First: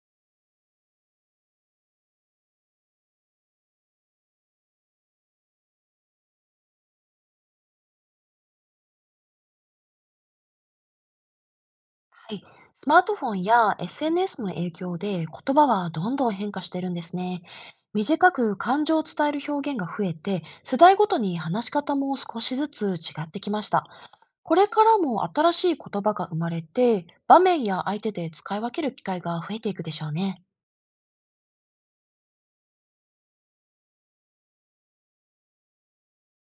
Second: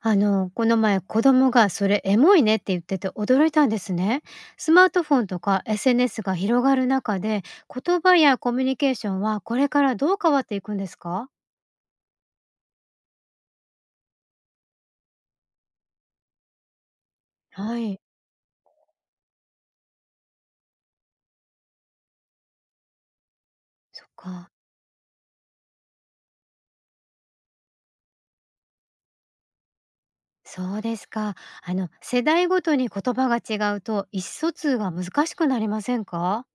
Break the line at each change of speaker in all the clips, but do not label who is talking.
この前子供がそれエモいねって言ってて驚いたんですね。スマートフォンとか SNS が広がる中で言葉やコミュニケーションはこれからどう変わっていくんですか？
はい、スマートフォンや SNS の影響で言葉はどんどん変化してるんですね。
はい。
短く感情を伝える表現が増えて、世代ごとに話し方も少しずつ違ってきました。
そっか。
これからも新しい言葉が生まれて、場面や相手で使い分ける機会が増えていくでしょうね。
そうですか。世代ごとに言葉が違うと意思疎通が難しくなりませんか？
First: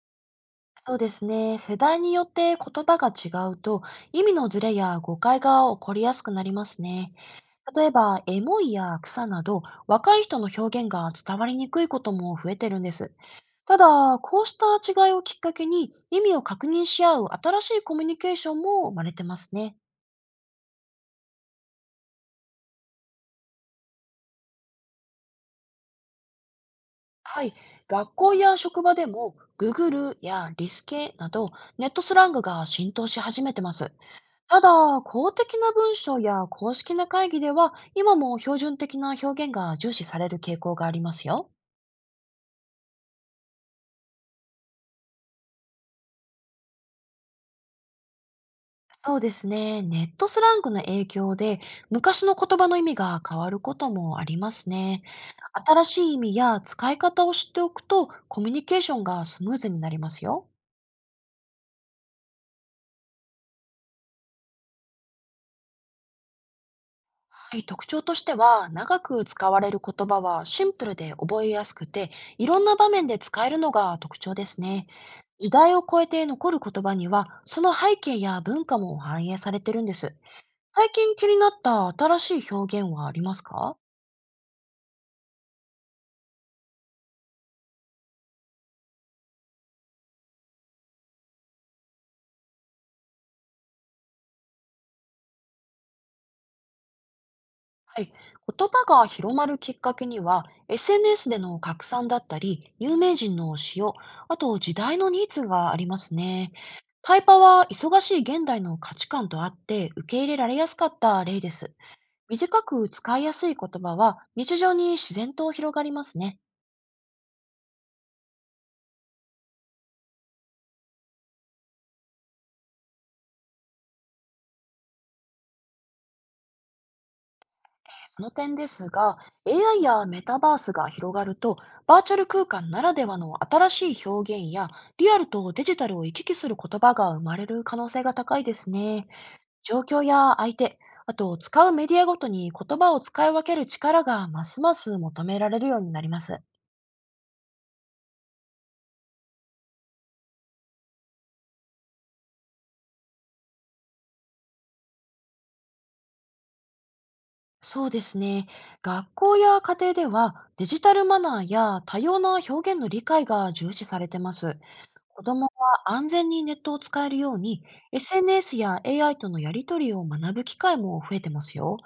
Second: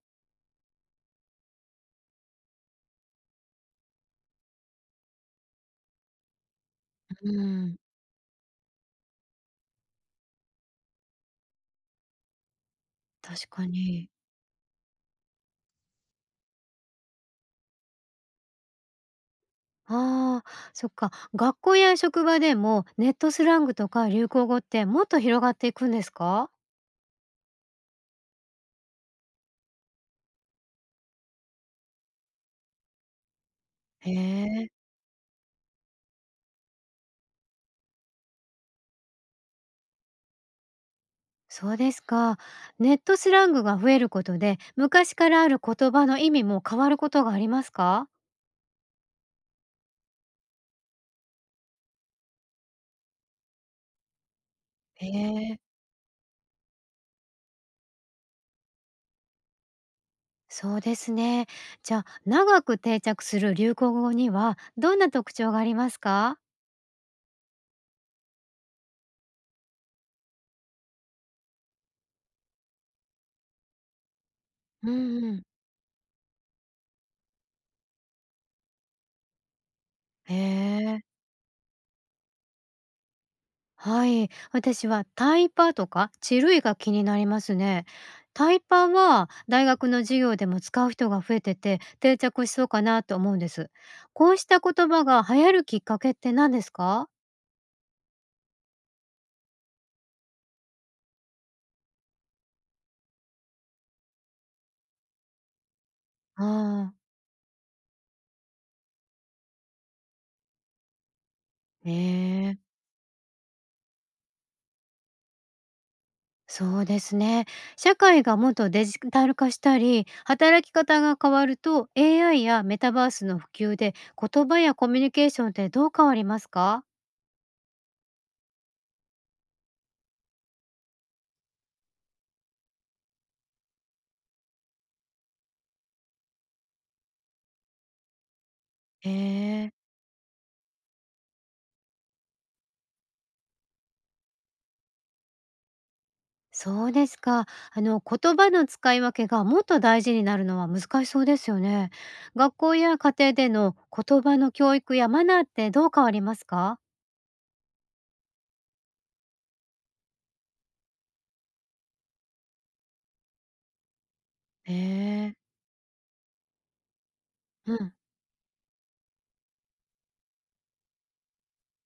そうですね。世代によって言葉が違うと、意味のズレや誤解が起こりやすくなりますね。
うん。
例えば、エモいや草など、若い人の表現が伝わりにくいことも増えてるんです。
確か
た
に。
だ、こうした違いをきっかけに、意味を確認し合う新しいコミュニケーションも生まれてますね。
ああ、そっか。学校や職場でもネットスラングとか流行語ってもっと広がっていくんですか？
はい。学校や職場でも、ググルやリスケなど、ネットスラングが浸透し始めてます。
へ
た
え。
だ、公的な文書や公式な会議では、今も標準的な表現が重視される傾向がありますよ。
そうですか。ネットスラングが増えることで、昔からある言葉の意味も変わることがありますか？
そうですね。ネットスラングの影響で、昔の言葉の意味が変わることもありますね。
へえ。
新しい意味や使い方を知っておくと、コミュニケーションがスムーズになりますよ。
そうですね。じゃあ、長く定着する流行語には、どんな特徴がありますか？
はい、特徴としては、長く使われる言葉はシンプルで覚えやすくて、いろんな場面で使えるのが特徴ですね。
うんうん。
時代を超えて残る言葉には、その背景や文化も反映されてるんです。
へ
最
え。
近気になった新しい表現はありますか？
はい。私はタイパとか地類が気になりますね。タイパは大学の授業でも使う人が増えてて定着しそうかなと思うんです。こうした言葉が流行るきっかけって何ですか？
はい、言葉が広まるきっかけには SNS での拡散だったり有名人の使用、あと時代のニーズがあります
あ
ね。
あー。
タイパは忙しい現代の価値観とあって受け入れられやすかった例です。
ええ、
短く使いやすい言葉は日常に自然と広がりますね。
そうですね。社会がもっとデジタル化したり、働き方が変わると、AI やメタバースの普及で、言葉やコミュニケーションってどう変わりますか？
その点ですが、 AI やメタバースが広がると、バーチャル空間ならではの新しい表現や、リアルとデジタルを行き来する言葉が生まれる可能性が高いですね。
ええ、
状況や相手、あと使うメディアごとに言葉を使い分ける力がますます求められるようになります。
そうですか。言葉の使い分けがもっと大事になるのは難しそうですよね。学校や家庭での言葉の教育やマナーってどう変わりますか？
そうですね。学校や家庭ではデジタルマナーや多様な表現の理解が重視されてます。
え
子ども
え。
は安全にネットを使えるように、
うん。
SNS や AI とのやり取りを学ぶ機会も増えてますよ。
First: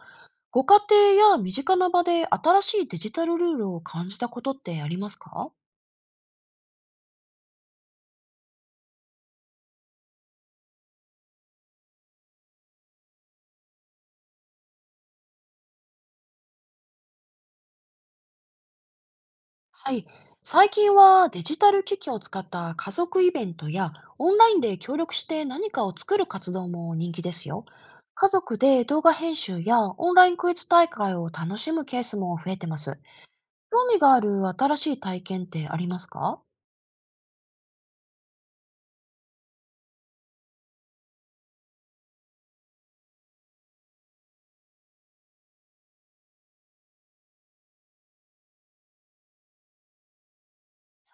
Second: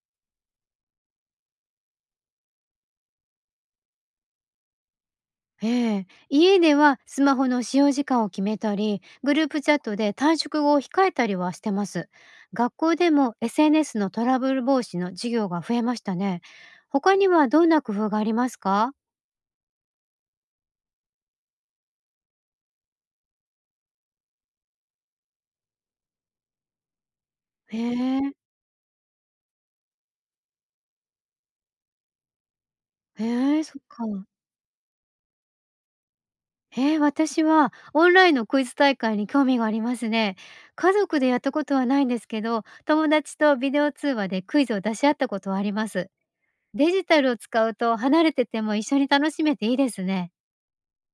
ご家庭や身近な場で新しいデジタルルールを感じたことってありますか？
ええ、家ではスマホの使用時間を決めたり、グループチャットで短縮語を控えたりはしてます。学校でも SNS のトラブル防止の授業が増えましたね。他にはどんな工夫がありますか？
はい。最近はデジタル機器を使った家族イベントや、オンラインで協力して何かを作る活動も人気ですよ。
へ
家
え、
族で動画編集やオンラインクイズ大会を楽しむケースも増えてます。
へえ、そっ
興味
か。
がある新しい体験ってありますか？
ええ、私はオンラインのクイズ大会に興味がありますね。家族でやったことはないんですけど、友達とビデオ通話でクイズを出し合ったことはあります。デジタルを使うと離れてても一緒に楽しめていいですね。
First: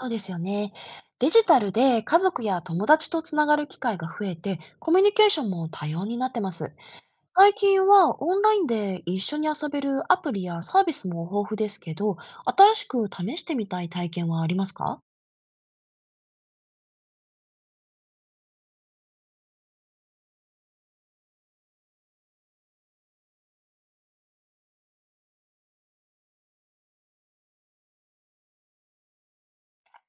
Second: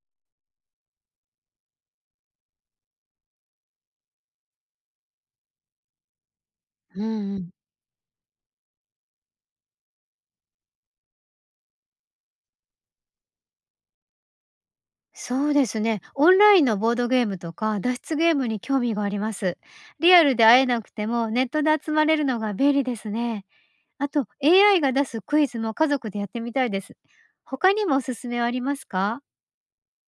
そうですよね。デジタルで家族や友達とつながる機会が増えて、コミュニケーションも多様になってます。
うんうん。
最近はオンラインで一緒に遊べるアプリやサービスも豊富ですけど、新しく試してみたい体験はありますか？
そうですね。オンラインのボードゲームとか脱出ゲームに興味があります。リアルで会えなくてもネットで集まれるのが便利ですね。あと AI が出すクイズも家族でやってみたいです。他にもおすすめはありますか？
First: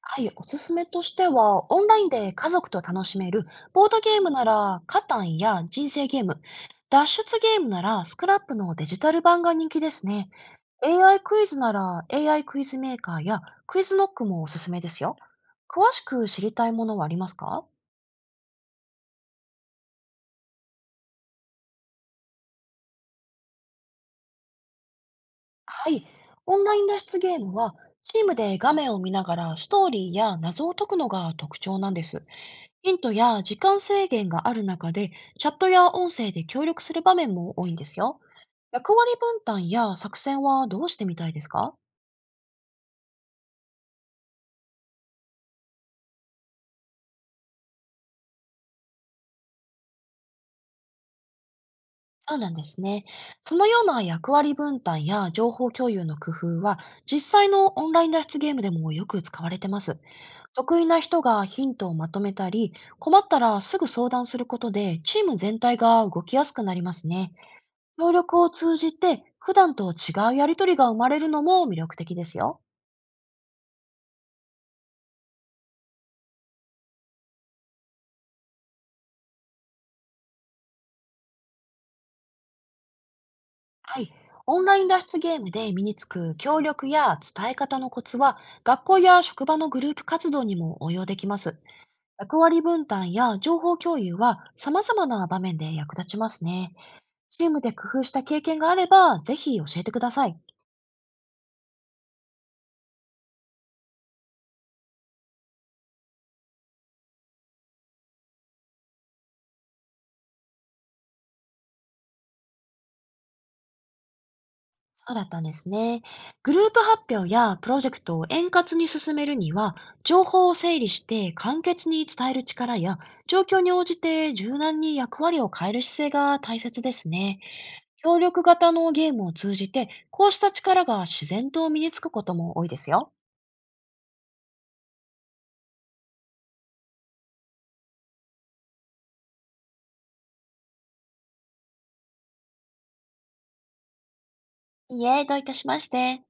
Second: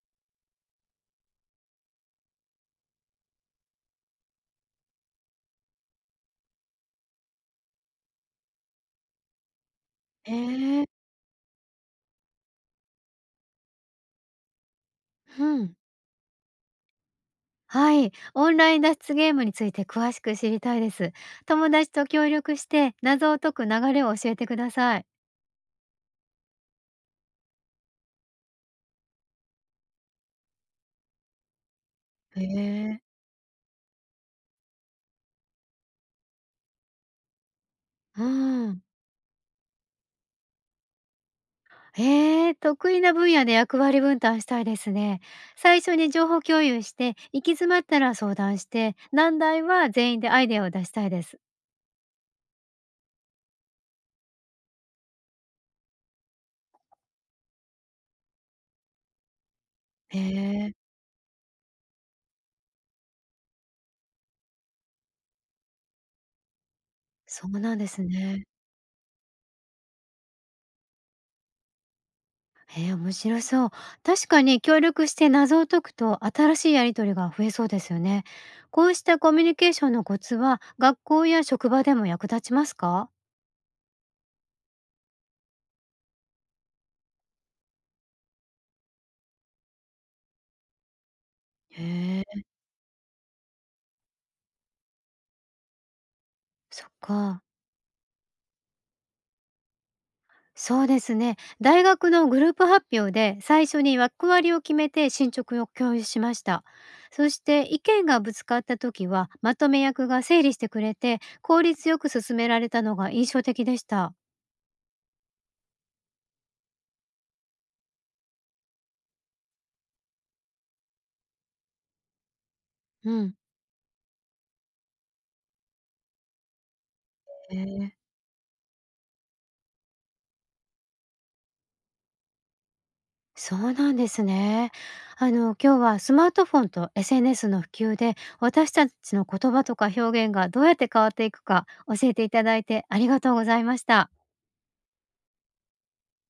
はい、おすすめとしては、オンラインで家族と楽しめるボードゲームならカタンや人生ゲーム、脱出ゲームならスクラップのデジタル版が人気ですね。
へえ、
AI クイズなら AI クイズメーカーやクイズノックもおすすめですよ。
うん。
詳しく知りたいものはありますか？
はい。オンライン脱出ゲームについて詳しく知りたいです。友達と協力して謎を解く流れを教えてください。
はい。オンライン脱出ゲームは、チームで画面を見ながらストーリーや謎を解くのが特徴なんです。
へ
ヒン
え、
トや時間制限がある中で、チャットや音声で協力する場面も多いんですよ。
うん。
役割分担や作戦はどうしてみたいですか？
へえ、得意な分野で役割分担したいですね。最初に情報共有して、行き詰まったら相談して、難題は全員でアイデアを出したいです。
そうなんですね。そのような役割分担や情報共有の工夫は、実際のオンライン脱出ゲームでもよく使われてます。
へえ、
得意な人がヒントをまとめたり、困ったらすぐ相談することで、チーム全体が動きやすくなりますね。
そうなんです
協力
ね。
を通じて、普段と違うやりとりが生まれるのも魅力的ですよ。
へえ、面白そう。確かに協力して謎を解くと新しいやりとりが増えそうですよね。こうしたコミュニケーションのコツは学校や職場でも役立ちますか？
はい。オンライン脱出ゲームで身につく協力や伝え方のコツは、学校や職場のグループ活動にも応用できます。
へ
役
え、
割分担や情報共有は様々な場面で役立ちますね。
そっか。
チームで工夫した経験があれば、ぜひ教えてください。
そうですね。大学のグループ発表で最初に役割を決めて進捗を共有しました。そして意見がぶつかった時はまとめ役が整理してくれて効率よく進められたのが印象的でした。
そうだったんですね。グループ発表やプロジェクトを円滑に進めるには、情報を整理して簡潔に伝える力や、
うん。
状況に応じて柔軟に役割を変える姿勢が大切ですね。
へえ、
協力型のゲームを通じて、こうした力が自然と身につくことも多いですよ。
そうなんですね。今日はスマートフォンと SNS の普及で私たちの言葉とか表現がどうやって変わっていくか教えていただいてありがとうございました。
いいえ、どういたしまして。